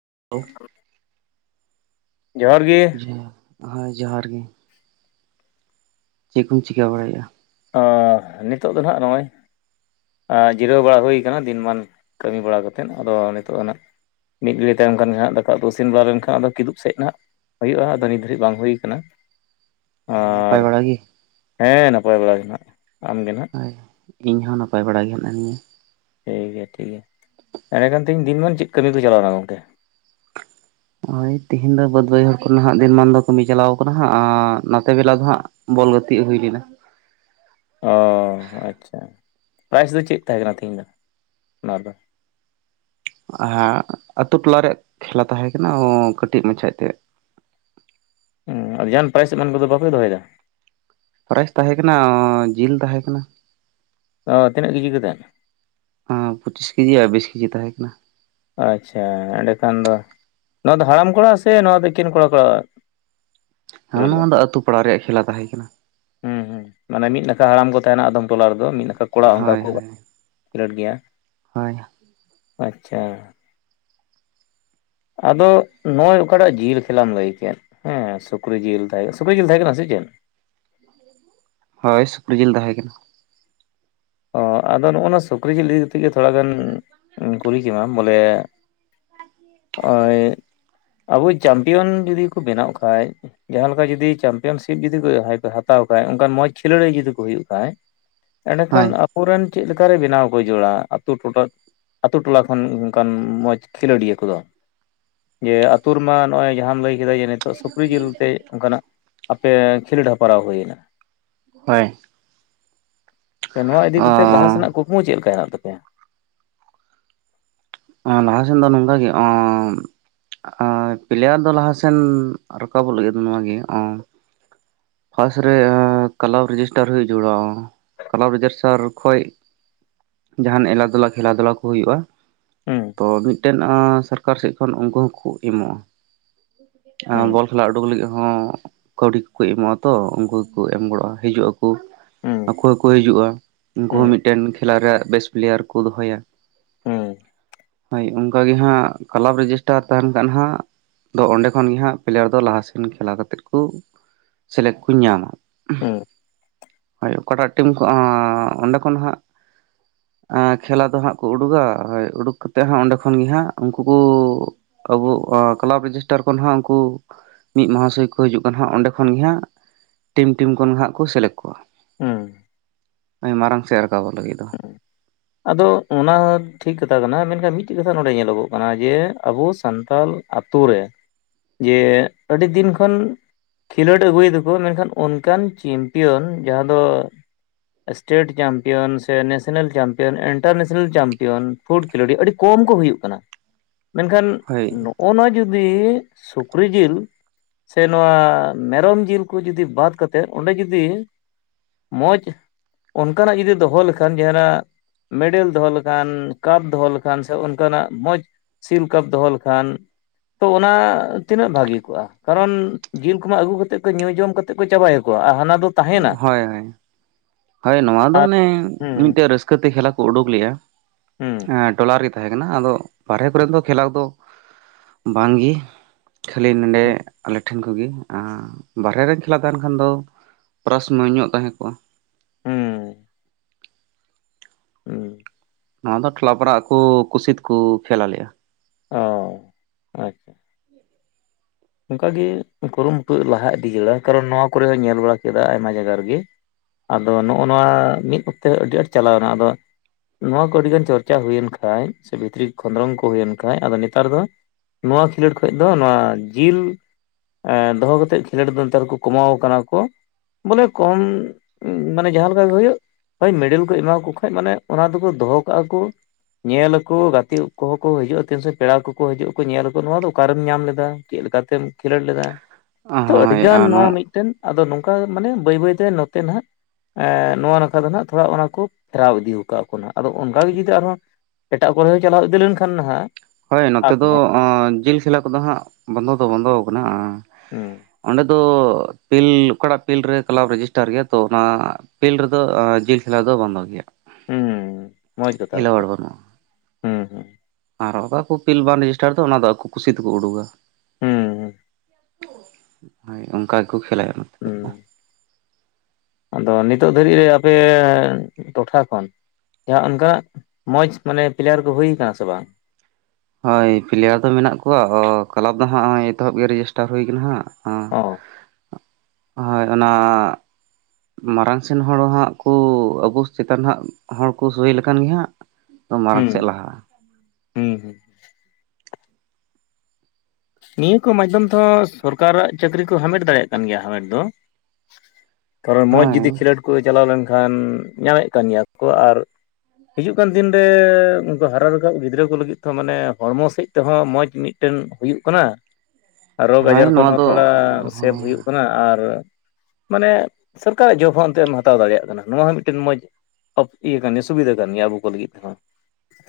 [unintelligible] ᱡᱚᱦᱟᱨ ᱜᱤ ᱦᱮᱞᱳ ᱦᱳᱭ ᱡᱚᱦᱟᱨ ᱜᱤ ᱪᱮᱫ ᱠᱩ ᱪᱤᱠᱟ ᱵᱟᱲᱟᱭᱟ ᱱᱤᱛᱚᱜ ᱫᱚ ᱱᱟᱦᱟᱜ ᱱᱚᱜᱼᱚᱭ ᱡᱤᱨᱟᱹᱣ ᱵᱟᱲᱟ ᱦᱩᱭ ᱠᱟᱱᱟ ᱫᱤᱱᱢᱟᱱ ᱠᱟᱹᱢᱤ ᱵᱟᱲᱟ ᱠᱟᱛᱮᱫ ᱟᱫᱚ ᱱᱤᱛᱚᱜ ᱦᱟᱸ ᱢᱤᱫ ᱜᱟᱹᱲᱤᱡ ᱛᱟᱭᱚᱢ ᱠᱷᱟᱱ ᱜᱮ ᱦᱟᱜ ᱫᱟᱠᱟ ᱩᱛᱩ ᱤᱥᱤᱱ ᱵᱟᱲᱟ ᱞᱮᱱᱠᱷᱟᱱ ᱟᱫᱚ ᱠᱤᱫᱩᱵ ᱥᱮᱫ ᱦᱟᱸᱜ ᱦᱩᱭᱩᱜᱼᱟ ᱟᱫᱚ ᱱᱤᱛ ᱫᱷᱟᱹᱨᱤᱡ ᱵᱟᱝ ᱦᱩᱭ ᱠᱟᱱᱟ ᱟᱨ ᱱᱟᱯᱟᱭ ᱵᱟᱲᱟ ᱜᱮ ᱦᱮᱸ ᱱᱟᱯᱟᱭ ᱵᱟᱲᱟ ᱜᱮᱱ ᱦᱟᱜ ᱦᱳᱭ ᱤᱧᱦᱚᱸ ᱱᱟᱯᱟᱭ ᱵᱟᱲᱟ ᱜᱮ ᱦᱮᱱᱟ ᱞᱤᱧᱟᱹ ᱴᱷᱤᱠ ᱜᱮᱭᱟ ᱴᱷᱤᱠ ᱜᱮᱭᱟ ᱮᱸᱰᱮ ᱠᱷᱟᱱ ᱛᱤᱦᱤᱧ ᱫᱤᱱᱢᱟᱱ ᱪᱮᱫ ᱠᱟᱹᱢᱤ ᱯᱮ ᱪᱟᱞᱟᱣ ᱞᱮᱱᱟ ᱜᱚᱢᱠᱮ ᱦᱳᱭ ᱛᱤᱦᱤᱧ ᱫᱚ ᱵᱟᱹᱫᱽ ᱵᱟᱹᱭᱦᱟᱹᱲ ᱠᱷᱚᱱ ᱦᱟᱜ ᱫᱤᱱᱢᱟᱱ ᱫᱚ ᱠᱟᱹᱢᱤ ᱪᱟᱞᱟᱣ ᱠᱟᱱᱟ ᱦᱟᱸᱜ ᱟᱨ ᱱᱚᱛᱮ ᱵᱮᱞᱟ ᱫᱚ ᱦᱟᱸᱜ ᱵᱚᱞ ᱜᱟᱹᱛᱤᱜ ᱦᱩᱭ ᱞᱮᱱᱟ ᱚ ᱟᱪᱪᱷᱟ ᱯᱨᱟᱭᱤᱡᱽ ᱫᱚ ᱪᱮᱫ ᱛᱟᱦᱮᱸ ᱠᱟᱱᱟ ᱛᱤᱦᱤᱧ ᱫᱚ ᱚᱱᱟ ᱫᱚ ᱦᱟᱸᱜ ᱟᱛᱳ ᱴᱚᱞᱟ ᱨᱮᱭᱟᱜ ᱠᱷᱮᱞᱟ ᱛᱟᱦᱮᱸ ᱠᱟᱱᱟ [unintelligible] ᱠᱟᱹᱴᱤᱡ ᱢᱟᱪᱷᱟ ᱮᱛᱮ [unintelligible] ᱦᱚᱸ ᱟᱨ ᱡᱟᱦᱟᱱ ᱯᱨᱟᱭᱤᱡᱽ ᱮᱢᱟᱱ ᱠᱚᱫᱚ ᱵᱟᱯᱮ ᱫᱚᱦᱚᱭ ᱮᱫᱟ [inaudible] ᱯᱨᱟᱭᱤᱡᱽ ᱛᱟᱦᱮᱸ ᱠᱟᱱᱟ [unintelligible] ᱡᱤᱞ ᱛᱟᱦᱮᱸ ᱠᱟᱱᱟ ᱚ ᱛᱤᱱᱟᱹᱜ ᱠᱮᱡᱤ ᱠᱟᱛᱮ [unintelligible] ᱯᱚᱸᱪᱤᱥ ᱠᱮᱡᱤ ᱟᱨ ᱵᱤᱥ ᱠᱮᱡᱤ ᱛᱟᱦᱮᱸ ᱠᱟᱱᱟ ᱟᱪᱪᱷᱟ ᱮᱸᱰᱮᱠᱷᱟᱱ ᱫᱚ ᱱᱚᱣᱟ ᱫᱚ ᱦᱟᱲᱟᱢ ᱠᱚᱲᱟ ᱥᱮ ᱱᱚᱣᱟ ᱫᱚ ᱮᱠᱷᱮᱱ ᱠᱚᱲᱟ ᱠᱚᱲᱟᱣᱟᱜ [inaudible] ᱦᱮᱸ ᱱᱚᱣᱟ ᱫᱚ ᱟᱹᱛᱩ ᱯᱟᱲᱟ ᱨᱮᱭᱟᱜ ᱠᱷᱮᱞᱟ ᱛᱟᱦᱮᱸ ᱠᱟᱱᱟ ᱦᱩᱸ ᱦᱩᱸ ᱢᱟᱱᱮ ᱢᱤᱫ ᱱᱟᱠᱷᱟ ᱦᱟᱲᱟᱢ ᱠᱚ ᱛᱟᱦᱮᱱᱟ ᱟᱫᱷᱚᱢ ᱴᱚᱞᱟ ᱨᱮᱫᱚ ᱢᱤᱫ ᱱᱟᱠᱷᱟ ᱠᱚᱲᱟ ᱚᱱᱠᱟ ᱦᱳᱭ ᱠᱚ ᱦᱳᱭ [inaudible] ᱠᱷᱮᱞᱳᱹᱰ ᱜᱮᱭᱟ ᱦᱳᱭ [inaudible] ᱟᱪᱪᱷᱟ ᱟᱫᱚ ᱱᱚᱜᱼᱚᱭ ᱚᱠᱟᱴᱟᱜ ᱡᱤᱞ ᱠᱷᱮᱞᱟᱢ ᱞᱟᱹᱭᱠᱮᱛ ᱦᱮᱸ ᱥᱩᱠᱨᱤ ᱡᱤᱞ ᱛᱟᱦᱮᱸ ᱥᱩᱠᱨᱤ ᱡᱤᱞ ᱛᱟᱦᱮᱸ ᱠᱟᱱᱟ ᱥᱮ ᱪᱮᱫ ᱪᱮᱫ [unintelligible] ᱦᱳᱭ ᱥᱩᱠᱨᱤ ᱡᱤᱞ ᱛᱟᱦᱮᱸ ᱠᱟᱱᱟ ᱚ ᱟᱫᱚ ᱱᱚᱜᱼᱚᱭ ᱱᱚᱣᱟ ᱥᱩᱠᱨᱤ ᱡᱤᱞ ᱤᱫᱤ ᱠᱟᱛᱮᱫ ᱜᱮ ᱛᱷᱚᱲᱟ ᱜᱟᱱ ᱤᱧ ᱠᱩᱞᱤ ᱠᱮᱢᱟ ᱵᱚᱞᱮ ᱱᱚᱜᱼᱚᱭ ᱟᱵᱚ ᱪᱟᱢᱯᱤᱭᱟᱱ ᱡᱩᱫᱤ ᱠᱚ ᱵᱮᱱᱟᱜ ᱠᱷᱟᱡ ᱡᱟᱦᱟᱸᱞᱮᱠᱟ ᱡᱩᱫᱤ ᱪᱟᱢᱯᱤᱭᱟᱱᱥᱤᱯ ᱡᱩᱫᱤ ᱠᱚ ᱡᱟᱦᱟᱸᱭ ᱠᱚ ᱦᱟᱛᱟᱣ ᱵᱟᱠᱷᱟᱡ ᱚᱱᱠᱟᱱ ᱢᱚᱸᱡᱽ ᱠᱷᱤᱞᱟᱹᱲᱤᱭᱟᱹ ᱡᱩᱫᱤ ᱠᱩ ᱦᱩᱭᱩᱜ ᱠᱷᱟᱡ [inaudible] ᱠᱷᱟᱱ ᱟᱵᱚᱨᱮᱱ ᱪᱮᱫ ᱞᱮᱠᱟᱨᱮ ᱵᱮᱱᱟᱣ ᱠᱚ ᱡᱚᱲᱟ ᱟᱹᱛᱩ ᱴᱚᱴᱷᱟ ᱟᱛᱳ ᱴᱚᱞᱟ ᱠᱷᱚᱱ ᱚᱱᱠᱟᱱ ᱢᱚᱡᱽ ᱠᱷᱮᱞᱳᱰᱤᱭᱟᱹ ᱠᱚᱫᱚ ᱡᱮ ᱟᱛᱳ ᱨᱮᱢᱟ ᱱᱚᱜᱼᱚᱭ ᱡᱟᱦᱟᱸᱢ ᱞᱟᱹᱭ ᱠᱮᱫᱟᱭ ᱡᱮ ᱱᱤᱛᱚᱜ ᱥᱩᱠᱨᱤ ᱡᱤᱞᱛᱮ ᱚᱱᱠᱟᱱᱟᱜ ᱟᱯᱮ ᱠᱷᱮᱞᱳᱹᱰ ᱦᱮᱯᱨᱟᱣ ᱦᱩᱭᱮᱱᱟ ᱦᱳᱭ [unintelligible] ᱱᱚᱣᱟ ᱤᱫᱤ ᱠᱟᱛᱮᱜ ᱞᱟᱦᱟ ᱚ ᱥᱮᱱᱟᱜ ᱠᱩᱠᱢᱩ ᱪᱮᱫ ᱞᱮᱠᱟ ᱦᱮᱱᱟᱜ ᱛᱟᱯᱮᱭᱟ [inaudible] [unintelligible] ᱞᱟᱦᱟ ᱥᱮᱱ ᱫᱚ ᱱᱚᱝᱠᱟᱜᱮ [unintelligible] ᱟᱨ ᱯᱞᱮᱭᱟᱨ ᱫᱚ ᱞᱟᱦᱟ ᱥᱮᱱ ᱨᱟᱠᱟᱵᱚᱜ ᱞᱟᱹᱜᱤᱫ ᱱᱚᱣᱟᱜᱮ [unintelligible] ᱯᱷᱟᱥᱴ ᱨᱮ [unintelligible] ᱠᱞᱟᱵᱽ ᱨᱮᱡᱤᱥᱴᱟᱨ ᱦᱩᱭ ᱡᱚᱲᱟᱣ ᱠᱞᱟᱵᱽ ᱨᱮᱡᱤᱥᱴᱟᱨ ᱠᱷᱚᱡ ᱡᱟᱦᱟᱱ ᱮᱞᱟᱫᱩᱞᱟ ᱠᱷᱮᱞᱟᱫᱩᱞᱟ ᱠᱩ ᱦᱩᱭᱩᱜᱼᱟ ᱦᱩᱸ ᱛᱚ ᱢᱤᱫᱴᱮᱱ [unintelligible] ᱥᱚᱨᱠᱟᱨ ᱥᱮᱫ ᱠᱷᱚᱱ ᱩᱱᱠᱩ ᱦᱚᱸᱠᱚ ᱮᱢᱚᱜᱼᱟ ᱦᱩᱸ [unintelligible] ᱵᱚᱞ ᱠᱷᱮᱞᱟ ᱩᱰᱩᱠ ᱞᱟᱹᱜᱤᱫ ᱦᱚᱸ ᱠᱟᱹᱣᱰᱤ ᱠᱚᱠᱚ ᱮᱢᱚᱜᱼᱟ ᱛᱚ ᱩᱱᱠᱩ ᱜᱮᱠᱚ ᱮᱢ ᱜᱚᱲᱚᱜᱼᱟ ᱦᱤᱡᱩᱜ ᱟᱠᱚ ᱦᱩᱸ ᱟᱠᱚ ᱦᱚᱸᱠᱚ ᱦᱤᱡᱩᱜᱼᱟ ᱩᱱᱠᱩ ᱦᱚᱸ ᱦᱩᱸ ᱢᱤᱫᱴᱮᱱ ᱠᱷᱮᱞᱟ ᱨᱮᱭᱟᱜ ᱵᱮᱥᱴ ᱯᱞᱮᱭᱟᱨ ᱠᱚ ᱫᱚᱦᱚᱭᱟ [inaudible] ᱦᱩᱸ ᱦᱳᱭ ᱚᱱᱠᱟᱜᱮ ᱦᱟᱸᱜ ᱠᱞᱟᱵᱽ ᱨᱮᱡᱤᱥᱴᱟᱨ ᱛᱟᱦᱮᱱ ᱠᱷᱟᱱ ᱦᱟᱸᱜ ᱫᱚ ᱚᱸᱰᱮ ᱠᱷᱚᱱᱜᱮ ᱦᱟᱸᱜ ᱯᱞᱮᱭᱟᱨ ᱫᱚ ᱞᱟᱦᱟᱥᱮᱱ ᱠᱷᱮᱞᱟ ᱠᱟᱛᱮᱫ ᱠᱚ ᱥᱮᱞᱮᱫ ᱠᱚ ᱧᱟᱢᱟ ᱦᱩᱸ [unintelligible] ᱦᱳᱭ ᱚᱠᱟᱴᱟᱜ ᱴᱤᱢ ᱠᱷᱚᱱ [unintelligible] ᱚᱸᱰᱮ ᱠᱷᱚᱱ ᱦᱟᱸᱜ [unintelligible] ᱠᱷᱮᱞᱟ ᱫᱚ ᱦᱟᱸᱜ ᱠᱚ ᱩᱰᱩᱜᱟ ᱦᱳᱭ ᱩᱰᱩᱜᱽ ᱠᱟᱛᱮᱫ ᱦᱚᱸ ᱚᱸᱰᱮ ᱠᱷᱚᱱ ᱜᱮ ᱦᱟᱸᱜ ᱩᱱᱠᱩ ᱠᱚ ᱟᱵᱚ [unintelligible] ᱠᱞᱟᱵᱽ ᱨᱮᱡᱤᱥᱴᱟᱨ ᱠᱷᱚᱱ ᱦᱟᱸᱜ ᱩᱱᱠᱩ ᱢᱤᱫ ᱢᱚᱦᱟᱥᱚᱭ ᱠᱚ ᱦᱤᱡᱩᱜ ᱠᱟᱱᱟ ᱦᱟᱸᱜ ᱚᱸᱰᱮ ᱠᱷᱚᱱᱜᱮ ᱦᱟᱸᱜ ᱴᱤᱢ ᱴᱤᱢ ᱠᱷᱚᱱ ᱦᱟᱸᱜ ᱠᱚ ᱥᱮᱞᱮᱫ ᱠᱚᱣᱟ ᱦᱮᱸ [inaudible] ᱟᱡ ᱢᱟᱨᱟᱝ ᱥᱮᱫ ᱨᱟᱠᱟᱵᱚᱜ ᱞᱟᱹᱜᱤᱫ ᱫᱚ [unintelligible] ᱟᱫᱚ ᱚᱱᱟ ᱦᱚᱸ ᱴᱷᱤᱠ ᱠᱟᱛᱷᱟ ᱠᱟᱱᱟ ᱢᱮᱱᱠᱷᱟᱱ ᱢᱤᱫᱴᱮᱱ ᱠᱟᱛᱷᱟ ᱱᱚᱰᱮ ᱧᱮᱞᱚᱜᱚᱜ ᱠᱟᱱᱟ ᱡᱮ ᱟᱵᱚ ᱥᱟᱱᱛᱟᱲ ᱟᱹᱛᱩ ᱨᱮ ᱡᱮ ᱟᱹᱰᱤᱫᱤᱱ ᱠᱷᱚᱱ ᱠᱷᱮᱞᱳᱹᱰ ᱟᱹᱜᱩᱭᱮᱫᱟᱠᱚ ᱢᱮᱱᱠᱷᱟᱱ ᱚᱱᱠᱟᱱ ᱪᱮᱢᱯᱤᱭᱚᱱ ᱡᱟᱦᱟᱸ ᱫᱚ ᱥᱴᱮᱮᱴ ᱪᱟᱢᱯᱤᱭᱚᱱᱥ ᱥᱮ ᱱᱮᱥᱮᱱᱮᱞ ᱪᱟᱢᱯᱤᱭᱟᱱ ᱤᱱᱴᱟᱨᱱᱮᱥᱮᱱᱮᱞ ᱪᱟᱢᱯᱤᱭᱟᱱ ᱯᱷᱩᱰ ᱠᱷᱮᱞᱳᱲᱤᱟᱹᱰᱤ ᱠᱚᱢ ᱠᱚ ᱦᱩᱭᱩᱜ ᱠᱟᱱᱟ ᱢᱮᱱᱠᱷᱟᱱ ᱦᱳᱭ ᱱᱚᱜᱼᱚ ᱱᱚᱣᱟ ᱡᱩᱫᱤ ᱥᱩᱠᱨᱤ ᱡᱤᱞ ᱥᱮ ᱱᱚᱣᱟ ᱢᱮᱨᱚᱢ ᱡᱤᱞ ᱠᱚ ᱡᱩᱫᱤ ᱵᱟᱫ ᱠᱟᱛᱮᱮᱫ ᱚᱸᱰᱮ ᱡᱩᱫᱤ ᱢᱚᱡᱽ ᱚᱱᱠᱟᱱᱟᱜ ᱡᱩᱫᱤ ᱫᱚᱦᱚ ᱞᱮᱠᱷᱟᱱ ᱡᱟᱦᱟᱱᱟᱜ ᱢᱮᱰᱮᱞ ᱫᱚᱦᱚ ᱞᱮᱠᱷᱟᱱ ᱠᱟᱯ ᱫᱚᱦᱚ ᱞᱮᱠᱷᱟᱱ ᱥᱮ ᱚᱱᱠᱟᱱᱟᱜ ᱢᱚᱡᱽ ᱥᱤᱞ ᱠᱟᱯ ᱫᱚᱦᱚ ᱞᱮᱠᱷᱟᱱ ᱛᱚ ᱚᱱᱟ ᱛᱤᱱᱟᱹᱜ ᱵᱷᱟᱹᱜᱤ ᱠᱚᱜᱼᱟ ᱠᱟᱨᱚᱱ ᱡᱤᱞ ᱠᱚᱢᱟ ᱟᱹᱜᱩ ᱠᱟᱛᱮᱮᱫ ᱠᱚ ᱧᱩ ᱡᱚᱢ ᱠᱟᱛᱮ ᱠᱚ ᱪᱟᱵᱟᱭ ᱟᱠᱚᱣᱟ ᱟᱨ ᱦᱟᱱᱟ ᱫᱚ ᱦᱳᱭ ᱛᱟᱦᱮᱱᱟ ᱦᱳᱭ ᱦᱳᱭ ᱱᱚᱣᱟ ᱫᱚ ᱟᱨ ᱚᱱᱮ ᱦᱩᱸ ᱢᱤᱫᱴᱮᱡ ᱨᱟᱹᱥᱠᱟᱹᱛᱮ ᱠᱷᱮᱞᱟ ᱠᱚ ᱩᱰᱩᱠ ᱞᱮᱫᱼᱟ ᱦᱩᱸ ᱴᱚᱞᱟ ᱨᱮ ᱛᱟᱦᱮᱸ ᱠᱟᱱᱟ ᱟᱫᱚ ᱵᱟᱨᱦᱨᱮ ᱠᱚᱨᱮ ᱫᱚ ᱠᱷᱮᱞᱟᱰ ᱫᱚ ᱵᱟᱝᱜᱮ ᱠᱷᱟᱹᱞᱤ ᱱᱚᱰᱮ ᱦᱩᱸ ᱟᱞᱮ ᱴᱷᱮᱱ ᱠᱚᱜᱮ ᱵᱟᱦᱨᱮ ᱨᱧ ᱠᱷᱮᱞᱟ ᱛᱟᱦᱮᱸᱱ ᱠᱷᱟᱱ ᱫᱚ ᱯᱨᱟᱥᱢᱚᱭ ᱧᱚᱜ ᱛᱟᱦᱮᱸ ᱠᱚᱜᱼᱟ ᱦᱮᱸ ᱦᱮᱸ ᱱᱚᱣᱟ ᱫᱚ ᱴᱚᱞᱟ ᱯᱟᱲᱟ ᱠᱚ ᱠᱩᱥᱤᱛᱠᱚ ᱠᱷᱮᱞᱟ ᱟᱞᱮᱭᱟ ᱚ ᱟᱪᱪᱷᱟ ᱚᱱᱠᱟᱜᱮ ᱠᱩᱨᱩᱢᱩᱴᱩ ᱞᱟᱦᱟ ᱤᱫᱤ ᱡᱮ ᱠᱟᱨᱚᱱ ᱱᱚᱣᱟ ᱠᱚᱨᱮ ᱦᱚᱸᱧ ᱧᱮᱞ ᱵᱟᱲᱟ ᱠᱮᱫᱟ ᱟᱭᱢᱟ ᱡᱟᱭᱜᱟ ᱨᱮᱜᱮ ᱟᱫᱚ ᱱᱚᱜᱼᱚ ᱱᱚᱣᱟ ᱢᱤᱫ ᱚᱠᱛᱮ ᱟᱹᱰᱤ ᱟᱸᱴ ᱪᱟᱞᱟᱣᱱᱟ ᱟᱫᱚ ᱱᱚᱣᱟ ᱠᱚ ᱟᱹᱰᱤᱜᱟᱱ ᱪᱚᱨᱪᱟ ᱦᱩᱭᱮᱱ ᱠᱷᱟᱡ ᱥᱮ ᱵᱷᱤᱛᱨᱤ ᱠᱷᱚᱸᱫᱽᱨᱚᱸ ᱠᱚ ᱦᱩᱭᱮᱱ ᱠᱷᱟᱡ ᱟᱫᱚ ᱱᱮᱛᱟᱨ ᱫᱚ ᱱᱚᱣᱟ ᱠᱷᱮᱞᱳᱰ ᱠᱷᱚᱱ ᱫᱚ ᱱᱚᱣᱟ ᱡᱤᱞ ᱮ ᱫᱚᱦᱚ ᱠᱟᱛᱮᱜ ᱠᱷᱮᱞᱳᱰ ᱫᱚ ᱱᱮᱛ ᱨᱮ ᱠᱚ ᱠᱚᱢᱟᱣ ᱠᱟᱱᱟ ᱠᱚ ᱵᱚᱞᱮ ᱠᱚᱢ ᱢᱟᱱᱮ ᱡᱟᱦᱟᱸᱞᱮ ᱞᱮᱠᱟ ᱜᱮ ᱦᱩᱭᱩᱜ ᱦᱳᱭ ᱢᱮᱰᱮᱞ ᱠᱚ ᱮᱢᱟᱣᱟ ᱠᱚ ᱠᱷᱟᱱ ᱢᱟᱱᱮ ᱚᱱᱟ ᱫᱚᱠᱚ ᱫᱚᱦᱚ ᱠᱟᱜᱼᱟ ᱠᱚ ᱧᱮᱞ ᱟᱠᱚ ᱜᱟᱛᱮᱜ ᱠᱚᱦᱚᱸ ᱠᱚ ᱦᱤᱡᱩᱜᱼᱟ ᱛᱤᱱ ᱥᱮ ᱯᱮᱲᱟ ᱠᱚᱠᱚ ᱦᱤᱡᱩᱜ ᱟᱠᱚ ᱧᱮᱞ ᱟᱠᱚ ᱱᱚᱶᱟ ᱫᱚ ᱚᱠᱟᱨᱮᱢ ᱧᱟᱢ ᱞᱮᱫᱟ ᱪᱮᱫ ᱞᱮᱠᱟᱛᱮᱢ ᱠᱷᱮᱞᱳᱰ ᱞᱮᱫᱟ ᱛᱚ ᱦᱳᱭ ᱟᱹᱰᱤᱜᱟᱱ ᱟᱨ ᱱᱚᱣᱟ ᱢᱤᱫᱴᱮᱱ ᱟᱫᱚ ᱱᱚᱝᱠᱟ ᱢᱟᱱᱮ ᱵᱟᱹᱭ ᱵᱟᱹᱭᱛᱮ ᱱᱚᱛᱮ ᱦᱟᱜ ᱮ ᱱᱚᱣᱟ ᱱᱟᱠᱷᱟ ᱫᱚ ᱦᱜ ᱛᱷᱚᱲᱟ ᱚᱱᱟ ᱠᱚ ᱯᱷᱮᱨᱟᱣ ᱤᱫᱤ ᱠᱟᱜ ᱠᱚ ᱟᱫᱚ ᱚᱱᱠᱟᱜᱮ ᱡᱩᱫᱤ ᱟᱨᱦᱚᱸ ᱮᱴᱟᱜ ᱠᱚᱨᱮ ᱦᱚᱸ ᱪᱟᱞᱟᱣ ᱤᱫᱤ ᱞᱮᱱᱠᱷᱟᱱ ᱱᱟᱦᱟᱜ ᱦᱳᱭ ᱱᱚᱛᱮ ᱟᱨ ᱫᱚ ᱦᱚᱸ ᱡᱤᱞ ᱠᱷᱮᱞᱟ ᱠᱚᱫᱚ ᱦᱟᱸᱜ ᱵᱚᱱᱫᱚ ᱫᱚ ᱵᱚᱱᱫᱚ ᱟᱠᱟᱱᱟ ᱦᱩᱸ ᱚᱸᱰᱮ ᱫᱚ ᱯᱤᱞ ᱚᱠᱟᱴᱟᱜ ᱯᱤᱞᱰ ᱨᱮ ᱠᱞᱟᱵᱽ ᱨᱮᱡᱤᱥᱴᱟᱨ ᱜᱮᱭᱟ ᱛᱚ ᱚᱱᱟ ᱯᱤᱞᱰ ᱨᱮᱫᱚ ᱡᱤᱞ ᱠᱷᱮᱞᱟ ᱫᱚ ᱵᱷᱟᱝ ᱵᱷᱟᱜᱤᱭᱟ ᱦᱩᱸ ᱢᱚᱡᱽ ᱠᱟᱛ ᱠᱟᱱᱟ ᱵᱟᱹᱱᱩᱜᱼᱟ ᱦᱩᱸ ᱦᱩᱸ ᱟᱨ ᱚᱠᱟ ᱠᱚ ᱯᱤᱞ ᱵᱟᱝ ᱨᱮᱡᱤᱥᱴᱟᱨ ᱫᱚᱫᱟ ᱚᱱᱟ ᱫᱚ ᱟᱠᱚ ᱠᱩᱥᱤ ᱛᱮᱠᱚ ᱩᱰᱩᱠᱟᱟ ᱦᱮᱸᱮᱸ ᱦᱳᱭ ᱚᱱᱠᱟ ᱜᱮᱠᱚ ᱠᱷᱮᱞᱟᱭᱟ ᱦᱩᱸ ᱟᱫᱚ ᱱᱤᱛᱚᱜ ᱫᱷᱟᱹᱨᱤᱡ ᱨᱮ ᱟᱯᱮ ᱴᱚᱴᱷᱟ ᱠᱷᱚᱱ ᱡᱟᱦᱟᱸ ᱚᱱᱠᱟᱱᱟᱜ ᱢᱚᱸᱡ ᱢᱮ ᱯᱞᱮᱭᱟᱨ ᱠᱚ ᱦᱩᱭ ᱠᱟᱱᱟ ᱥᱮ ᱵᱟᱝ ᱦᱳᱭ ᱯᱞᱮᱭᱟᱨ ᱫᱚ ᱢᱮᱱᱟᱜ ᱠᱚᱣᱟ ᱠᱞᱟᱵᱽ ᱫᱚ ᱦᱟᱸᱜᱜᱚᱭ ᱮᱛᱚᱦᱚᱵ ᱜᱮ ᱨᱮᱡᱤᱥᱴᱟᱨ ᱦᱩᱭ ᱠᱟᱱᱟ ᱦᱟᱸᱜ ᱟᱸ ᱚᱸ ᱦᱳᱭ ᱚᱱᱟ ᱢᱟᱨᱟᱝ ᱥᱮᱱ ᱦᱚᱲ ᱦᱟᱸᱜ ᱠᱩ ᱟᱵᱚ ᱪᱮᱛᱟᱱ ᱦᱜ ᱦᱚᱲᱠᱚ ᱥᱳᱭ ᱞᱮᱠᱟᱱ ᱜᱮᱦᱟᱸᱜ ᱢᱟᱨᱟᱝ ᱦᱩᱸ ᱥᱮᱫ ᱞᱟᱦᱟᱜᱼᱟ ᱦᱩᱸ ᱦᱩᱸ ᱱᱤᱭᱟᱹ ᱠᱚ ᱢᱟᱫᱽᱫᱷᱚᱢ ᱛᱮᱦᱚᱸ ᱥᱚᱨᱠᱟᱨᱟᱜ ᱪᱟᱹᱠᱨᱤ ᱠᱚ ᱦᱟᱢᱮᱴ ᱫᱟᱲᱮᱭᱟᱜ ᱠᱟᱱ ᱜᱮᱭᱟ ᱦᱟᱢᱮᱴ ᱫᱚ ᱛᱟᱨᱚᱱ ᱢᱚᱸᱡᱽ ᱦᱳᱭ ᱡᱩᱚᱫᱤ ᱠᱷᱮᱞᱳᱰ ᱠᱚ ᱪᱟᱞᱟᱣ ᱞᱮᱱᱠᱷᱟᱱ ᱧᱟᱢᱮᱫ ᱠᱟᱱ ᱜᱮᱭᱟ ᱠᱚ ᱟᱨ ᱦᱤᱡᱩᱜ ᱠᱟᱱ ᱫᱤᱱ ᱨᱮ ᱩᱱᱠᱩ ᱦᱟᱨᱟ ᱨᱟᱠᱟᱵ ᱜᱤᱫᱽᱨᱟᱹ ᱠᱚ ᱞᱟᱹᱜᱤᱫ ᱛᱮ ᱢᱟᱱᱮ ᱦᱚᱲᱢᱚ ᱥᱮᱫ ᱛᱮᱦᱚᱸ ᱢᱚᱡᱽ ᱢᱤᱫᱴᱮᱱ ᱦᱩᱭᱩᱜ ᱠᱟᱱᱟ ᱨᱳᱜᱽ ᱦᱳᱭ ᱟᱡᱟᱨ ᱠᱷᱚᱱ ᱱᱚᱣᱟ ᱦᱚᱸ ᱫᱚ ᱛᱷᱚᱲᱟ ᱥᱮᱵᱷ ᱦᱳᱭ ᱦᱩᱭᱩᱜ ᱠᱟᱱᱟ ᱟᱨ ᱢᱟᱱᱮ ᱥᱚᱨᱠᱟᱨᱟᱜ ᱡᱚᱵ ᱦᱚᱸ ᱚᱱᱛᱮᱢ ᱦᱟᱛᱟᱣ ᱫᱟᱲᱮᱭᱟᱜ ᱠᱟᱱᱟ ᱱᱚᱣᱟ ᱦᱚᱸ ᱢᱤᱫᱴᱮᱱ ᱢᱚᱡᱽ ᱤᱭᱟᱹ ᱠᱟᱱ ᱜᱮᱭᱟ ᱥᱩᱵᱤᱫᱷᱟ ᱠᱟᱱ ᱜᱮᱭᱟ ᱟᱵᱚ ᱠᱚ ᱞᱟᱹᱜᱤᱫ ᱛᱮᱦᱚᱸ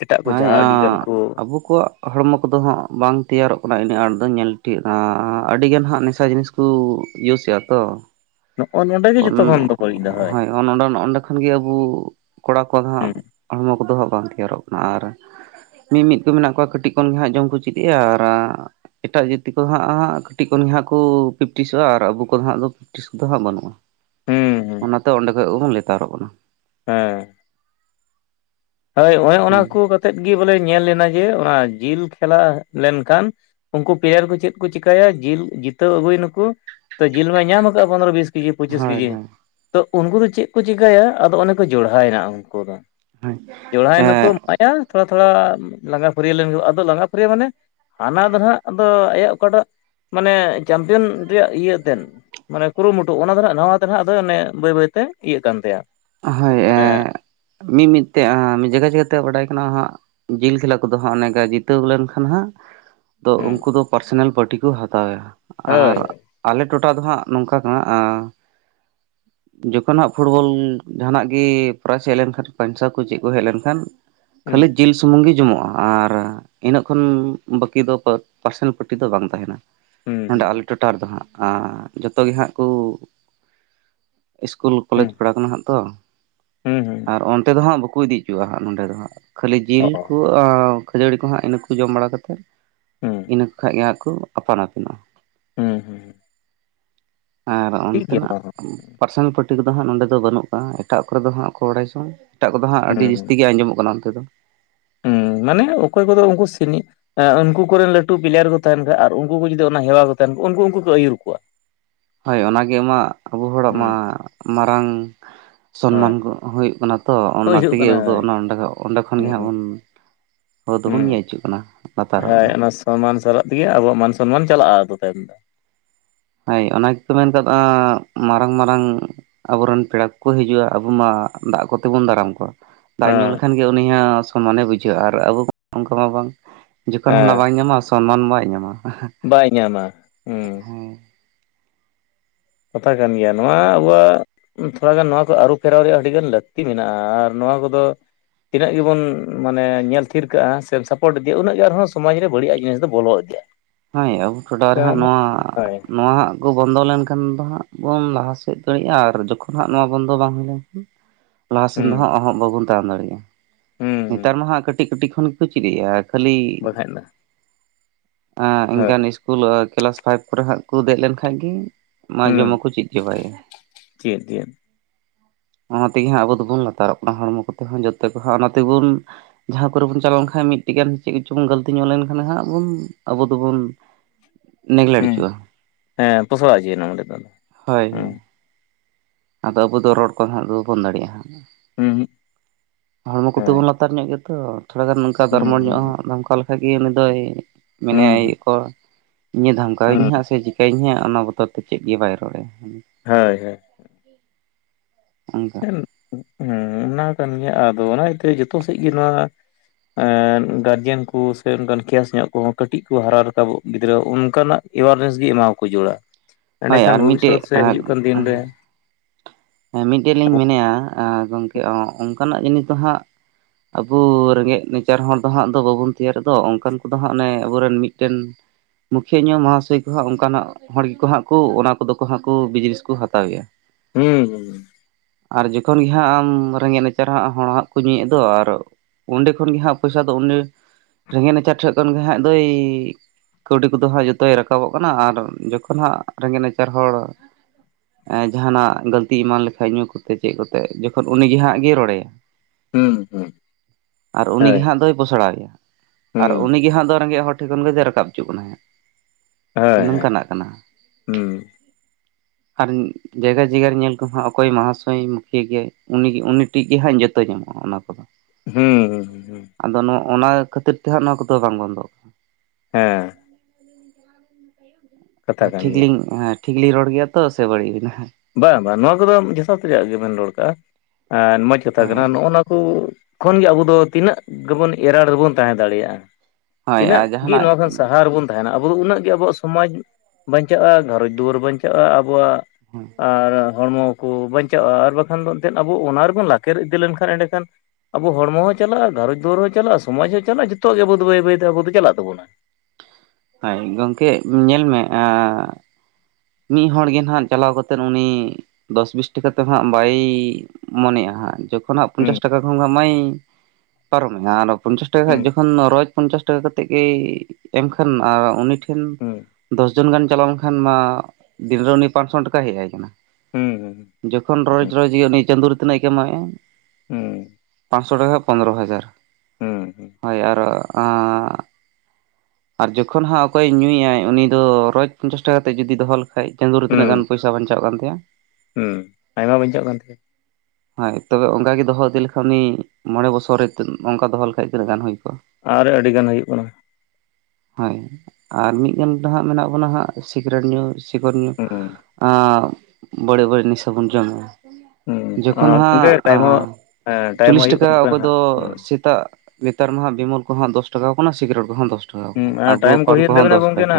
ᱮᱴᱟᱜ ᱠᱚ ᱦᱮᱸ ᱡᱟᱦᱟᱸ ᱟᱹᱰᱤ ᱜᱟᱱ ᱠᱚ ᱟᱵᱚ ᱠᱚᱣᱟᱜ ᱦᱚᱲᱢᱚ ᱠᱚᱫᱚ ᱦᱟᱸᱜ ᱵᱟᱝ ᱛᱮᱭᱟᱨᱚᱜ ᱚᱱᱟ ᱤᱱᱟᱹᱜ ᱟᱸᱴ ᱫᱚ ᱧᱮᱞ ᱴᱼᱟ ᱟᱹᱰᱤᱜᱟᱱ ᱦᱟᱸᱜ ᱱᱮᱥᱟ ᱡᱤᱱᱤᱥ ᱠᱚ ᱤᱭᱩᱥᱮᱫᱼᱟ ᱛᱚ ᱱᱚᱜᱼᱚ ᱱᱚᱰᱮ ᱜᱮ ᱡᱚᱛᱚᱠᱷ ᱠᱷᱚᱱ ᱫᱚ ᱵᱟᱹᱲᱤᱡ ᱦᱳᱭ ᱚᱸᱰᱮ ᱠᱷᱚᱱᱜᱮ ᱟᱵᱚ ᱠᱚᱲᱟ ᱠᱚ ᱫᱚ ᱦᱟᱸᱜ ᱦᱩᱸ ᱦᱚᱲᱢᱚ ᱠᱚᱫᱚ ᱦᱟᱸᱜ ᱵᱟᱝ ᱛᱮᱭᱟᱨᱚᱜ ᱠᱟᱱᱟ ᱟᱨ ᱢᱤᱼᱢᱤᱫ ᱠᱚ ᱢᱮᱱᱟᱜ ᱠᱚᱣᱟ ᱠᱟᱹᱴᱤᱡ ᱠᱷᱚᱱ ᱜᱮ ᱦᱟᱸᱜ ᱡᱚᱢ ᱠᱚ ᱪᱮᱫ ᱮᱼᱟ ᱟᱨ ᱮᱴᱟᱜ ᱡᱟᱹᱛᱤ ᱠᱚ ᱦᱟᱸᱜ ᱠᱟᱹᱴᱤᱡ ᱠᱷᱚᱱ ᱜᱮ ᱦᱟᱸᱜ ᱠᱚ ᱯᱮᱠᱴᱤᱥᱚᱜᱼᱟ ᱟᱨ ᱟᱵᱚ ᱠᱚᱫᱚ ᱦᱟᱜ ᱫᱚ ᱯᱨᱮᱠᱴᱤᱥ ᱠᱚᱫᱚ ᱦᱟᱸᱜ ᱵᱟᱹᱱᱩᱜᱼᱟ ᱦᱩᱸ ᱦᱩᱸ ᱚᱱᱟᱛᱮ ᱚᱸᱰᱮ ᱠᱷᱚᱡ ᱜᱮᱵᱚᱱ ᱞᱮᱛᱟᱲᱚᱜ ᱠᱟᱱᱟ ᱦᱮᱸ ᱦᱳᱭ ᱜᱮ ᱦᱳᱭ ᱚᱱᱟᱠᱚ ᱠᱟᱛᱮᱫ ᱜᱮ ᱵᱚᱞᱮ ᱧᱮᱞ ᱞᱮᱱᱟ ᱡᱮ ᱚᱱᱟ ᱡᱤᱞ ᱠᱷᱮᱞᱟ ᱞᱮᱱᱠᱷᱟᱱ ᱩᱱᱠᱩ ᱯᱞᱮᱭᱟᱨ ᱠᱚ ᱪᱮᱫ ᱠᱚ ᱪᱤᱠᱟᱹᱭᱟ ᱡᱤᱞ ᱡᱤᱛᱟᱹᱣ ᱟᱹᱜᱩᱭᱱᱟᱠᱚ ᱛᱚ ᱡᱤᱞ ᱢᱟᱭ ᱧᱟᱢ ᱟᱠᱟᱫᱼᱟ ᱯᱚᱱᱨᱚ ᱵᱤᱥ ᱠᱮᱡᱤ ᱯᱚᱸᱪᱤᱥ ᱦᱳᱭ ᱠᱮᱡᱤ ᱦᱳᱭ ᱛᱚ ᱩᱱᱠᱩ ᱫᱚ ᱪᱮᱫ ᱠᱚ ᱪᱤᱠᱟᱭᱟ ᱟᱫᱚ ᱚᱱᱮ ᱠᱚ ᱡᱚᱲᱦᱟᱭᱮᱱᱟ ᱩᱱᱠᱩ ᱫᱚ ᱡᱟᱦᱟᱭ ᱱᱩᱠᱚ ᱮᱸ ᱮᱢᱟᱭᱟ ᱛᱷᱚᱲᱟ ᱛᱷᱚᱲᱟ ᱞᱟᱸᱜᱟ ᱯᱷᱩᱨᱭᱟᱹ ᱞᱮᱱ ᱟᱫᱚ ᱞᱟᱸᱜᱟ ᱯᱷᱟᱹᱨᱭᱟᱹ ᱢᱟᱱᱮ ᱦᱟᱱᱟ ᱫᱚ ᱦᱟᱜ ᱟᱫᱚ ᱟᱭᱟᱜ ᱚᱠᱟᱴᱟᱜ ᱢᱟᱱᱮ ᱪᱟᱢᱯᱤᱭᱟᱱ ᱨᱮᱭᱟᱜ ᱤᱭᱟᱹᱛᱮᱫ ᱢᱟᱱᱮ ᱠᱩᱲᱩᱢᱩᱴᱩ ᱛᱚ ᱚᱱᱟ ᱫᱚ ᱜ ᱱᱟᱣᱟ ᱛᱮᱜᱫᱚ ᱚᱱᱮ ᱵᱟᱹᱭ ᱵᱟᱹᱭᱛᱮ ᱤᱭᱟᱹᱜ ᱠᱟᱱ ᱛᱟᱭᱟ ᱦᱳᱭ ᱦᱮᱸ ᱢᱤᱢᱤᱫ ᱢᱤᱫ ᱡᱟᱭᱜᱟ ᱪᱮᱠᱟᱛᱮ ᱵᱟᱰᱟᱭ ᱠᱟᱱᱟ ᱦᱟᱸᱜ ᱡᱤᱞ ᱠᱷᱮᱞᱟ ᱠᱚᱫᱚ ᱦᱟᱸᱜ ᱚᱱᱮᱠᱟ ᱡᱤᱛᱟᱹᱣ ᱞᱮᱱᱠᱷᱟᱱ ᱦᱟᱸᱜ ᱫᱚ ᱩᱱᱠᱩ ᱫᱚ ᱯᱟᱨᱥᱚᱱᱟᱞ ᱯᱟᱴᱤ ᱠᱚ ᱦᱟᱛᱟᱣᱟ ᱟᱨ ᱦᱳᱭ ᱟ ᱟ ᱴᱚᱴᱷᱟ ᱫᱚ ᱦᱟᱸᱜ ᱱᱚᱝᱠᱟ ᱠᱟᱱᱟ ᱡᱚᱠᱷᱚᱱ ᱦᱟᱸᱜ ᱯᱷᱩᱴᱵᱚᱞ ᱡᱟᱦᱱᱟᱜ ᱜᱮ ᱯᱨᱟᱭᱮᱥ ᱦᱮᱡ ᱞᱮᱱᱠᱷᱟᱱ ᱯᱟᱭᱥᱟ ᱠᱚ ᱪᱮᱫ ᱠᱚ ᱦᱮᱡ ᱞᱮᱱ ᱠᱷᱟᱱ ᱦᱩᱸ ᱠᱷᱟᱹᱞᱤ ᱡᱤᱞ ᱥᱩᱢᱩᱝ ᱜᱮ ᱡᱚᱢᱚᱜᱼᱟ ᱟᱨ ᱤᱱᱟᱹᱜ ᱠᱷᱚᱱ ᱵᱟᱹᱠᱤ ᱫᱚ ᱯᱟᱨᱥᱮᱱ ᱯᱟᱴᱤ ᱫᱚ ᱵᱟᱝ ᱛᱟᱦᱮᱱᱟ ᱦᱩᱸ ᱱᱚᱸᱰᱮ ᱟᱞᱮ ᱦᱩᱸ ᱴᱚᱴᱷᱟ ᱨᱮᱫᱚ ᱦᱟᱸᱜ ᱡᱚᱛᱚ ᱜᱮ ᱦᱟᱸᱜ ᱠᱚ ᱤᱥᱠᱩᱞ ᱦᱩᱸ ᱠᱚᱞᱮᱡᱽ [unintelligible] ᱠᱟᱱᱟ ᱦᱟᱸᱜ ᱛᱚ ᱦᱩᱸ ᱦᱩᱸ ᱟᱨ ᱚᱱᱛᱮ ᱫᱚ ᱦᱟᱸᱜ ᱵᱟ ᱠᱚ ᱤᱫᱤ ᱚᱪᱚᱣᱟᱜᱼᱟ ᱦᱟᱸᱜ ᱱᱚᱸᱰᱮ ᱫᱚ ᱦᱟᱸᱜ ᱠᱷᱟᱹᱞᱤ ᱚ ᱡᱤᱞ ᱠᱚ ᱠᱷᱟᱹᱡᱟᱹᱲᱤ ᱠᱚ ᱦᱟᱸᱜ ᱤᱱᱟᱹᱠᱚ ᱡᱚᱢ ᱵᱟᱲᱟ ᱠᱟᱛᱮᱫ ᱦᱩᱸ ᱤᱱᱟᱹᱠᱚ ᱠᱷᱟᱱ ᱜᱮ ᱦᱟᱸᱜ ᱠᱚ ᱟᱯᱟᱱ ᱟᱹᱯᱤᱱᱚᱜᱼᱟ ᱦᱮᱸ ᱦᱮᱸᱸ ᱟᱨ ᱚᱱᱛᱮᱱᱟᱜ ᱯᱟᱨᱥᱱᱟᱞ ᱯᱟᱨᱴᱤ ᱠᱚᱫᱚ ᱫᱚ ᱦᱟᱸᱜ ᱱᱚᱸᱰᱮ ᱫᱚ ᱵᱟᱹᱱᱩᱜ ᱟᱠᱟᱼᱟ ᱮᱴᱟᱜ ᱠᱚᱨᱮ ᱫᱚ ᱦᱟᱜ ᱠᱚᱲᱟᱭ ᱮᱴᱟᱜ ᱠᱚᱫᱚ ᱦᱟᱸᱜ ᱟᱹᱰᱤ ᱡᱟᱹᱥᱛᱤ ᱦᱩᱸ ᱜᱮ ᱟᱸᱡᱚᱢᱚᱜ ᱠᱟᱱᱟ ᱚᱱᱛᱮ ᱫᱚ ᱦᱩᱸ ᱢᱟᱱᱮ ᱚᱠᱚᱭ ᱠᱚᱫᱚ ᱩᱱᱠᱩ ᱩᱱᱠᱩ ᱠᱚᱨᱮᱱ ᱞᱟᱹᱴᱩ ᱯᱞᱮᱭᱟᱨ ᱠᱚ ᱛᱟᱦᱮᱱ ᱠᱷᱟᱱ ᱟᱨ ᱩᱱᱠᱩ ᱠᱚ ᱡᱩᱫᱤ ᱚᱱᱟ ᱦᱮᱣᱟ ᱠᱚ ᱛᱟᱦᱮᱱᱟᱱ ᱩᱱᱠᱩ ᱩᱱᱠᱩ ᱠᱚ ᱟᱹᱭᱩᱨ ᱠᱚᱣᱟ ᱦᱳᱭ ᱚᱱᱟᱜᱮ ᱟᱢᱟᱜ ᱟᱵᱚ ᱦᱚᱲᱟᱜ ᱦᱩᱸ ᱢᱟ ᱢᱟᱨᱟᱝ ᱥᱚᱱᱢᱟᱱ ᱦᱳᱭ ᱦᱩᱭᱩᱜ ᱠᱟᱱᱟ ᱛᱚ ᱦᱳᱭ ᱚᱱᱟ ᱦᱩᱭᱩᱜ ᱛᱮᱜᱮ ᱠᱟᱱᱟ ᱟᱵᱚ ᱦᱳᱭ [unintelligible] ᱚᱸᱰᱮ ᱠᱷᱚᱱᱜᱮ ᱦᱟᱸᱜ ᱦᱩᱸ ᱵᱚᱱ ᱦᱳᱭ ᱫᱚᱵᱚᱱ ᱦᱩᱸ ᱧᱮᱞ ᱦᱚᱪᱚᱜ ᱠᱟᱱᱟ ᱞᱟᱛᱟᱨᱚᱜ ᱦᱳᱭ ᱠᱟᱱᱟ ᱚᱱᱟ ᱥᱚᱢᱟᱱ ᱥᱟᱞᱟᱜ ᱛᱮᱜᱮ ᱟᱵᱚᱣᱟᱜ ᱢᱟᱱ ᱥᱚᱱᱢᱟᱱ ᱪᱟᱞᱟᱜᱼᱟ ᱟᱫᱚ ᱛᱟᱭᱚᱢ ᱫᱚ ᱦᱳᱭ ᱚᱱᱟ ᱜᱮᱠᱚ ᱢᱮᱱ ᱠᱟᱫᱟᱼᱟ ᱢᱟᱨᱟᱝ ᱢᱟᱨᱟᱝ ᱟᱵᱚᱨᱮᱱ ᱯᱮᱲᱟ ᱠᱚᱠᱚ ᱦᱤᱡᱩᱜᱼᱟ ᱟᱵᱚ ᱢᱟ ᱫᱟᱜ ᱠᱚᱛᱮ ᱵᱚᱱ ᱫᱟᱨᱟᱢ ᱠᱚᱣᱟ ᱫᱟᱜ ᱧᱩ ᱦᱮᱸ ᱞᱮᱠᱷᱟᱱ ᱜᱮ ᱩᱱᱤ ᱦᱚᱸ ᱥᱚᱢᱟᱱᱮ ᱵᱩᱡᱷᱟᱹᱜᱼᱟ ᱟᱨ ᱟᱵᱚ ᱚᱱᱠᱟ ᱢᱟ ᱵᱟᱝ ᱡᱚᱠᱷᱚᱱ ᱦᱩᱱᱟ ᱦᱮᱸ ᱵᱟᱝ ᱧᱟᱢᱟ ᱥᱚᱱᱢᱟᱱ ᱵᱟᱭ ᱧᱟᱢᱟ ᱵᱟᱭ ᱧᱟᱢᱟ ᱦᱮᱸ ᱠᱟᱛᱷᱟ ᱠᱟᱱ ᱜᱮᱭᱟ ᱱᱚᱣᱟ ᱟᱵᱚᱣᱟᱜ ᱛᱷᱚᱲᱟ ᱜᱟᱱ ᱱᱚᱣᱟ ᱠᱚ ᱟᱹᱨᱩ ᱯᱷᱮᱨᱟᱣ ᱨᱮᱭᱟᱜ ᱟᱹᱰᱤᱜᱟᱱ ᱞᱟᱹᱠᱛᱤ ᱢᱮᱱᱟᱜᱼᱟ ᱟᱨ ᱱᱚᱣᱟ ᱱᱚᱣᱟ ᱠᱚᱫᱚ ᱛᱤᱱᱟᱹᱜ ᱜᱮᱵᱚᱱ ᱢᱟᱱᱮ ᱧᱮᱞ ᱛᱷᱤᱨ ᱠᱟᱜᱼᱟ ᱥᱮᱢ ᱥᱟᱯᱳᱨᱴ ᱤᱫᱤᱤᱭᱟ ᱩᱱᱟᱹᱜ ᱜᱮ ᱟᱨᱦᱚᱸ ᱥᱚᱢᱟᱡᱽ ᱨᱮ ᱵᱟᱹᱲᱤᱡᱟᱜ ᱡᱤᱱᱤᱥ ᱫᱚ ᱵᱚᱞᱚ ᱤᱫᱤᱭᱟ ᱦᱮᱸ ᱟᱵᱚ ᱴᱚᱴᱷᱟ [unintelligible] ᱱᱚᱣᱟ ᱦᱳᱭ ᱱᱚᱣᱟ ᱦᱟᱜ ᱠᱚ ᱵᱚᱱᱫᱚ ᱞᱮᱱᱠᱷᱟᱱ ᱦᱟᱸᱜ ᱵᱚᱱ ᱞᱟᱦᱟ ᱥᱮᱫ ᱫᱟᱲᱮᱭᱟᱜᱼᱟ ᱟᱨ ᱡᱚᱠᱷᱚᱱ ᱦᱟᱸᱜ ᱱᱚᱣᱟ ᱵᱚᱱᱫᱚ ᱵᱟᱝ ᱦᱩᱭ ᱞᱮᱱᱠᱷᱟᱱ ᱞᱟᱦᱟᱥᱮᱱ ᱦᱩᱸ ᱫᱚ ᱦᱟᱸᱜ ᱮᱦᱚᱜ ᱵᱟᱵᱚᱱ ᱛᱟᱲᱟᱢ ᱫᱟᱲᱮᱭᱟᱜᱼᱟ ᱱᱮᱛᱟᱨ ᱦᱩᱸ ᱢᱟ ᱦᱟᱸᱜ ᱠᱟᱹᱴᱤᱡ ᱠᱟᱹᱴᱤᱡ ᱠᱷᱚᱱ ᱜᱮᱠᱚ ᱪᱮᱫᱮᱫᱼᱟ ᱠᱷᱟᱹᱞᱤ ᱵᱟᱠᱷᱟᱡ ᱫᱚ ᱦᱳᱭ ᱤᱱᱠᱟᱱ ᱤᱥᱠᱩᱞ ᱠᱞᱟᱥ ᱯᱟᱭᱤᱯ ᱠᱚᱨᱮ ᱦᱟᱜ ᱠᱚ ᱫᱮᱡ ᱞᱮᱱ ᱠᱷᱟᱱ ᱜᱮ ᱢᱟ ᱡᱚᱢᱟᱜ ᱦᱩᱸ ᱠᱚ ᱪᱮᱫ ᱪᱮᱵᱟᱭᱟ ᱪᱮᱫ ᱪᱮᱫ ᱚᱱᱟ ᱛᱮᱜᱮ ᱦᱟᱸᱜ ᱟᱵᱚ ᱫᱚᱵᱚᱱ ᱞᱟᱛᱟᱨᱚᱜ ᱠᱟᱱᱟ ᱦᱚᱲᱢᱚ ᱠᱚᱛᱮ ᱦᱚᱸ ᱡᱚᱛᱚ ᱠᱚ ᱦᱟᱸᱜ ᱚᱱᱟ ᱛᱮᱵᱚᱱ ᱡᱟᱦᱟᱸ ᱠᱚᱨᱮ [inaudible] ᱪᱟᱞᱟᱣ ᱞᱮᱱᱠᱷᱟᱱᱡ ᱢᱤᱫᱴᱮᱱ ᱜᱟᱱ ᱪᱮᱫ ᱠᱚᱪᱚᱝ ᱵᱚᱱ ᱜᱟᱹᱞᱛᱤ ᱧᱚᱜ ᱞᱮᱱᱠᱷᱟᱱᱚᱜ ᱵᱚᱱ ᱟᱵᱚ ᱫᱚᱵᱚᱱ ᱱᱮᱜᱽᱞᱮᱴ ᱦᱩᱸ ᱦᱚᱪᱚᱜᱼᱟ ᱦᱮᱸ ᱯᱚᱥᱲᱟ ᱤᱫᱤᱭᱮᱱᱟ ᱚᱸᱰᱮ ᱫᱚ ᱟᱫᱚ ᱦᱳᱭ ᱦᱩᱸ ᱟᱫᱚ ᱟᱵᱚ ᱫᱚ ᱨᱚᱲ ᱠᱚᱫᱚ ᱦᱟᱸᱜ ᱫᱚᱵᱚᱱ ᱫᱟᱲᱮᱭᱟᱜᱼᱟ ᱦᱟᱸᱜ ᱦᱩᱸ ᱦᱚᱲᱢᱚ ᱠᱚᱛᱮ ᱦᱳᱭ ᱵᱚᱱ ᱞᱟᱛᱟᱨ ᱧᱚᱜ ᱜᱮᱭᱟᱛᱚ ᱛᱷᱚᱲᱟ ᱜᱟᱱ ᱱᱚᱝᱠᱟ ᱦᱩᱸ ᱫᱷᱚᱨᱢᱚᱲ ᱧᱚᱜ ᱦᱩᱸ ᱦᱚᱸ ᱱᱚᱝᱠᱟ ᱵᱷᱟᱜᱮ ᱩᱱ ᱫᱚᱭ ᱢᱮᱱᱮ ᱦᱩᱸ ᱠᱚ ᱤᱧᱮ ᱦᱩᱸ ᱫᱷᱟᱢᱠᱟᱣᱤᱧᱟᱹ ᱥᱮ ᱪᱮᱠᱟᱹ ᱮᱧᱟ ᱚᱱᱟ ᱵᱚᱛᱚᱨ ᱪᱮᱫ ᱜᱮ ᱵᱟᱭ ᱨᱚᱲ ᱮ ᱦᱳᱭ ᱦᱳᱭ ᱚᱱᱠᱟ ᱦᱮᱸ ᱦᱮᱸ ᱚᱱᱟ ᱠᱟᱱ ᱜᱮᱭᱟ ᱟᱫᱚ ᱚᱱᱟ ᱤᱭᱟᱹᱛᱮ ᱡᱚᱛᱚ ᱥᱮᱫ ᱜᱮ ᱱᱚᱣᱟ ᱜᱟᱨᱡᱮᱱ ᱠᱚ ᱥᱮ ᱚᱱᱠᱟᱱ ᱠᱷᱮᱥ ᱧᱚᱜ ᱠᱚᱦᱚᱸ ᱠᱟᱹᱴᱤᱡ ᱠᱚ ᱦᱟᱨᱟ ᱨᱟᱠᱟᱵᱚᱜ ᱜᱤᱫᱽᱨᱟᱹ ᱚᱱᱠᱟᱱᱟᱜ ᱮᱣᱟᱨᱱᱮᱥ ᱜᱮ ᱮᱢᱟᱣᱟᱠᱚ ᱦᱩᱭᱩᱜ-ᱟ ᱦᱳᱭ ᱮᱸᱰᱮᱠᱷᱟᱱ ᱟᱨ ᱢᱤᱫᱴᱮᱡ ᱵᱷᱚᱵᱤᱥᱚᱛ ᱥᱮ ᱦᱮᱸ ᱦᱤᱡᱩᱜ ᱠᱟᱱ ᱫᱤᱱᱨᱮ ᱢᱤᱫᱴᱮᱱ ᱞᱤᱧ ᱢᱮᱱᱮᱫ-ᱟ ᱟ ᱜᱚᱢᱠᱮ ᱚᱱᱠᱟᱱᱟᱜ ᱡᱤᱱᱤᱥ ᱫᱚ ᱦᱟᱸᱜ ᱟᱵᱚ ᱨᱮᱸᱜᱮᱡ ᱱᱟᱪᱟᱨ ᱦᱚᱲ ᱫᱚ ᱦᱟᱸᱜ ᱫᱚ ᱵᱟᱵᱚᱱ ᱛᱮᱭᱟᱨ ᱫᱚ ᱚᱱᱠᱟᱱ ᱠᱚᱫᱚ ᱦᱟᱸᱜ ᱚᱱᱮ ᱟᱵᱚᱨᱮᱱ ᱢᱤᱫᱴᱮᱱ ᱢᱩᱠᱷᱤᱭᱟᱹ ᱧᱚᱜ ᱢᱚᱦᱟᱥᱚᱭ ᱠᱚᱦᱟᱜ ᱚᱱᱠᱟᱱᱟᱜ ᱦᱚᱲ ᱜᱮᱠᱚ ᱦᱟᱸᱜ ᱠᱚ ᱚᱱᱟ ᱠᱚᱫᱚ ᱠᱚ ᱦᱟᱸᱜ ᱠᱚ ᱵᱤᱡᱽᱱᱮᱥ ᱠᱚ ᱦᱟᱛᱟᱣ ᱮᱭᱟ ᱦᱮᱸ ᱦᱮᱸ ᱟᱨ ᱡᱚᱠᱷᱚᱱ ᱜᱮ ᱦᱟᱸᱜ ᱟᱢ ᱨᱮᱸᱜᱮᱡ ᱱᱟᱪᱟᱨ ᱦᱚᱸᱜ ᱦᱚᱲ ᱦᱟᱸᱜ ᱠᱚ ᱧᱩᱭᱮᱫ ᱫᱚ ᱟᱨ ᱚᱸᱰᱮ ᱠᱷᱚᱱᱜᱮ ᱦᱟᱸᱜ ᱯᱚᱭᱥᱟ ᱫᱚ ᱩᱱᱤ ᱨᱮᱸᱜᱮᱡ ᱱᱟᱪᱟᱨ ᱴᱷᱮᱡ ᱠᱷᱚᱱ ᱜᱮ ᱦᱟᱸᱜ ᱫᱚᱭ ᱠᱟᱹᱣᱰᱤ ᱠᱚᱫᱚ ᱦᱟᱸᱜ ᱡᱚᱛᱚᱭ ᱨᱟᱠᱟᱵᱚᱜ ᱠᱟᱱᱟ ᱟᱨ ᱡᱚᱠᱷᱚᱱ ᱦᱟᱸᱜ ᱨᱮᱸᱜᱮᱡ ᱱᱟᱪᱟᱨ ᱦᱚᱲ ᱡᱟᱦᱟᱱᱟᱜ ᱜᱟᱞ ᱛᱤ ᱮᱢᱟᱱ ᱞᱮᱠᱷᱟᱡ ᱧᱩ ᱠᱚᱛᱮ ᱪᱮᱫ ᱠᱚᱛᱮ ᱡᱚᱠᱷᱚᱱ ᱩᱱᱤ ᱜᱮ ᱦᱟᱸᱜ ᱜᱮᱭ ᱨᱚᱲᱮᱭᱟ ᱟᱨ ᱩᱱᱤ ᱜᱮᱦᱟᱸᱜ ᱫᱚᱭ ᱯᱚᱥᱲᱟᱣᱮᱭᱟ ᱟᱨ ᱩᱱᱤ ᱜᱮ ᱦᱟᱸᱜ ᱫᱚ ᱨᱮᱸᱜᱮᱡ ᱦᱚᱲ ᱴᱷᱮᱱ ᱠᱷᱚᱱ ᱜᱮᱭ ᱨᱟᱠᱟᱵ ᱦᱚᱪᱚᱜ ᱠᱟᱱᱟᱭ ᱦᱟᱸᱜ ᱱᱚᱝᱠᱟᱱᱟᱜ ᱠᱟᱱᱟ ᱟᱨ ᱡᱟᱭᱜᱟ ᱡᱟᱭᱜᱟ ᱨᱮ ᱧᱮᱞ ᱠᱚᱦᱟᱜ ᱚᱠᱚᱭ ᱢᱚᱦᱟᱥᱚᱭ ᱢᱩᱠᱷᱤᱭᱟᱹ ᱜᱮᱭᱟᱭ ᱩᱱᱤ ᱜᱮ ᱩᱱᱤ ᱴᱷᱮᱱ ᱜᱮ ᱦᱟᱸᱜ ᱡᱚᱛᱚ ᱧᱟᱢᱚᱜᱼᱟ ᱚᱱᱟ ᱠᱚᱫᱚ ᱦᱩᱸ ᱦᱩᱸ ᱟᱫᱚ ᱚᱱᱟ ᱠᱷᱟᱹᱛᱤᱨ ᱛᱮᱦᱟᱸᱜ ᱱᱚᱣᱟ ᱠᱚᱫᱚ ᱵᱟᱝ ᱵᱚᱱᱫᱚᱜ ᱠᱟᱱᱟ ᱦᱮᱸ ᱠᱟᱛᱷᱟ ᱠᱟᱱ ᱜᱮᱭᱟ ᱴᱷᱤᱠᱞᱤᱧ ᱦ ᱴᱷᱤᱠᱞᱤᱤᱧ ᱨᱚᱲ ᱜᱮᱭᱟ ᱛᱚ ᱥᱮ ᱵᱟᱹᱲᱤᱡ ᱮᱱᱟ ᱵᱟᱝ ᱵᱟᱝ ᱱᱚᱣᱟ ᱠᱚᱫᱚ ᱡᱚᱛᱷᱟᱛ ᱨᱮᱭᱟᱜ ᱜᱮᱵᱮᱱ ᱨᱚᱲ ᱠᱟᱜᱼᱟ ᱢᱚᱸᱡᱽ ᱠᱟᱛᱷᱟ ᱠᱟᱱᱟ ᱦᱳᱭ ᱱᱚᱜᱼᱚ ᱱᱚᱣᱟ ᱠᱚ ᱠᱷᱚᱱ ᱜᱮ ᱟᱵᱚ ᱫᱚ ᱛᱤᱱᱟᱹᱜ ᱜᱮᱵᱚᱱ ᱮᱨᱟᱲ ᱨᱮᱵᱚᱱ ᱛᱟᱦᱮᱸ ᱫᱟᱲᱮᱭᱟᱜᱼᱟ ᱦᱳᱭ ᱛᱤᱱᱟᱹᱜ ᱟᱨ ᱜᱮ ᱡᱟᱦᱟᱱᱟᱜ ᱱᱚᱣᱟ ᱠᱷᱚᱱ ᱥᱟᱦᱟᱨ ᱨᱮᱵᱚᱱ ᱛᱟᱦᱮᱱᱟ ᱟᱵ ᱩᱱᱟᱹᱜ ᱜᱮ ᱟᱵᱚᱣᱟᱜ ᱥᱚᱢᱟᱡᱽ ᱵᱟᱧᱪᱟᱜᱼᱟ ᱜᱷᱟᱨᱚᱸᱡᱽ ᱫᱩᱣᱟᱹᱨ ᱵᱟᱧᱪᱟᱜᱼᱟ ᱟᱵᱚᱣᱟᱜ ᱟᱨ ᱦᱚᱲᱢᱚ ᱠᱚ ᱵᱟᱧᱪᱟᱜᱼᱟ ᱟᱨ ᱵᱟᱠᱷᱟᱱ ᱫᱚ ᱮᱱᱮᱫ ᱟᱵᱚ ᱚᱱᱟ ᱨᱮᱵᱚᱱ ᱞᱟᱠᱮᱨ ᱤᱫᱤ ᱞᱮᱱᱠᱷᱟᱱ ᱮᱸᱰᱮᱠᱷᱟᱱ ᱟᱵᱚ ᱦᱚᱲᱢᱚ ᱦᱚᱸ ᱪᱟᱞᱟᱜᱼᱟ ᱜᱷᱟᱨᱚᱡᱽ ᱫᱩᱣᱟᱹᱨ ᱦᱚᱸ ᱪᱟᱞᱟᱜᱼᱟ ᱥᱚᱢᱟᱡᱽ ᱦᱚᱸ ᱪᱟᱞᱟᱜᱼᱟ ᱡᱚᱛᱚᱣᱟᱜ ᱜᱮ ᱟᱵᱚ ᱵᱟᱹᱭ ᱵᱟᱹᱭ ᱛᱮ ᱟᱵᱚ ᱫᱚ ᱪᱟᱞᱟᱜ ᱛᱟᱵᱚᱱᱟ ᱦᱳᱭ ᱜᱚᱢᱠᱮ ᱧᱮᱞ ᱢᱮ ᱢᱤᱫ ᱦᱚᱲᱜᱮ ᱱᱟᱦᱟᱜ ᱪᱟᱞᱟᱣᱛᱮᱫ ᱩᱱᱤ ᱫᱚᱥ ᱵᱤᱥ ᱴᱟᱠᱟ ᱛᱮᱦᱚᱸ ᱵᱟᱭ ᱢᱚᱱᱮᱮᱜᱼᱟ ᱡᱚᱠᱷᱚᱱᱦᱟᱜ ᱯᱚᱧᱪᱟᱥ ᱴᱟᱠᱟ ᱠᱷᱚᱱᱚ ᱢᱟᱭ ᱯᱟᱨᱚᱢᱮ ᱟᱨᱚ ᱯᱚᱧᱪᱟᱥ ᱴᱟᱠᱟ ᱠᱷᱚᱱ ᱡᱚᱠᱷᱚᱱ ᱟᱨᱚᱡᱽ ᱯᱚᱧᱪᱟᱥ ᱴᱟᱠᱟ ᱠᱟᱛᱮᱫ ᱜᱮᱭ ᱮᱢᱠᱷᱟᱱ ᱟᱨ ᱩᱱᱤ ᱴᱷᱮᱱ ᱫᱚᱥ ᱡᱚᱱ ᱜᱟᱱ ᱪᱟᱞᱟᱣ ᱞᱮᱱᱠᱷᱟᱱ ᱢᱟ ᱫᱤᱱᱨᱮ ᱩᱱᱤ ᱯᱟᱸᱪᱥᱚ ᱴᱟᱠᱟᱭ ᱦᱮᱡ ᱟᱭ ᱠᱟᱱᱟ ᱡᱚᱠᱷᱚᱱ ᱨᱚᱡ ᱨᱚᱡ ᱜᱮ ᱩᱱᱤ ᱪᱟᱸᱫᱳ ᱨᱮ ᱛᱤᱱᱟᱹᱜ ᱠᱟᱢᱟᱭᱮ ᱟ ᱦᱮᱸ ᱛᱷᱚᱰᱟ ᱦᱟᱜ ᱯᱚᱱᱨᱚ ᱦᱟᱡᱟᱨ ᱦᱳᱭ ᱟᱨᱚ ᱟᱨ ᱡᱚᱠᱷᱚᱱ ᱦᱟᱸᱜ ᱚᱠᱚᱭᱮ ᱧᱩᱭᱟᱭ ᱩᱱᱤ ᱫᱚ ᱨᱚᱡᱽ ᱯᱚᱧᱪᱟᱥ ᱴᱟᱠᱟ ᱠᱟᱛᱮᱮᱫ ᱡᱩᱫᱤ ᱫᱚᱦᱚ ᱞᱮᱠᱷᱟᱡ ᱪᱟᱸᱫᱳ ᱨᱮ ᱛᱤᱱᱟᱹᱜ ᱜᱟᱱ ᱯᱚᱭᱥᱟ ᱵᱟᱧᱪᱟᱜ ᱠᱟᱱ ᱛᱟᱭᱟ ᱦᱮᱸ ᱟᱭᱢᱟ ᱵᱟᱧᱪᱟᱜ ᱠᱟᱱ ᱛᱱᱟ ᱦᱳᱭ ᱛᱚᱵᱮ ᱚᱱᱠᱟᱟᱜ ᱜᱮ ᱫᱚᱦᱚ ᱤᱫᱤ ᱞᱮᱠᱷᱟᱱ ᱩᱱᱤ ᱢᱚᱬᱮ ᱵᱚᱪᱷᱚᱨ ᱨᱮ ᱚᱱᱠᱟ ᱫᱚᱦᱚ ᱞᱮᱠᱷᱟᱡ ᱛᱤᱱᱟᱹᱜ ᱜᱟᱱ ᱦᱩᱭᱜᱼᱟ ᱟᱨ ᱟᱹᱰᱤ ᱜᱟᱱ ᱦᱩᱭᱩᱜ ᱠᱟᱱᱟ ᱦᱳᱭ ᱟᱨ ᱢᱤᱫᱜᱟᱱ ᱦᱟᱸᱜ ᱢᱮᱱᱟᱜ ᱵᱚᱱᱟ ᱦᱟᱸᱜ ᱥᱤᱠᱨᱮᱴ ᱧᱩ ᱥᱤᱜᱚᱱ ᱧᱩ ᱦᱩᱸ ᱵᱟᱲᱮᱹᱡ ᱵᱟᱹᱲᱤᱡ ᱱᱤᱥᱟᱹ ᱵᱚᱱ ᱡᱚᱢ ᱦᱩᱸ ᱮᱟ ᱡᱚᱠᱷᱚᱱ ᱟᱨ ᱜᱚᱝᱠᱮ ᱦᱟᱸᱜ ᱴᱟᱭᱤᱢ ᱦᱚᱸ ᱦᱮᱸ ᱴᱟᱭᱤᱢ ᱪᱚᱞᱞᱤᱥ ᱦᱚᱸ ᱦᱩᱭᱩᱜ ᱴᱟᱠᱟ ᱠᱟᱱ ᱛᱟᱵᱮᱱᱟ ᱚᱠᱚᱭ ᱫᱚ ᱦᱟᱸᱜ ᱦᱩᱸ ᱥᱮᱛᱟᱜ ᱱᱮᱛᱟᱨ ᱢᱟ ᱦᱟᱜ ᱵᱤᱢᱚᱞ ᱠᱚᱦᱚ ᱫᱚᱥ ᱴᱟᱠᱟ ᱟᱠᱟᱱᱟ ᱥᱤᱜᱨᱮᱴ ᱠᱚᱦᱚᱸ ᱫᱚᱥ ᱴᱟᱠᱟ ᱦᱩᱸ ᱟᱠᱟᱱᱟ ᱟᱨ ᱜᱩᱟᱹ ᱴᱟᱭᱤᱢ ᱠᱚ ᱯᱟᱱ ᱦᱩᱭᱮᱱ ᱠᱚᱦᱚᱸ ᱛᱟᱵᱮᱱᱟ ᱫᱚᱥ ᱜᱚᱝᱠᱮ ᱯᱟᱸᱪ ᱴᱟᱠᱟ ᱱᱟᱦᱟᱜ ᱟᱠᱟᱱᱟ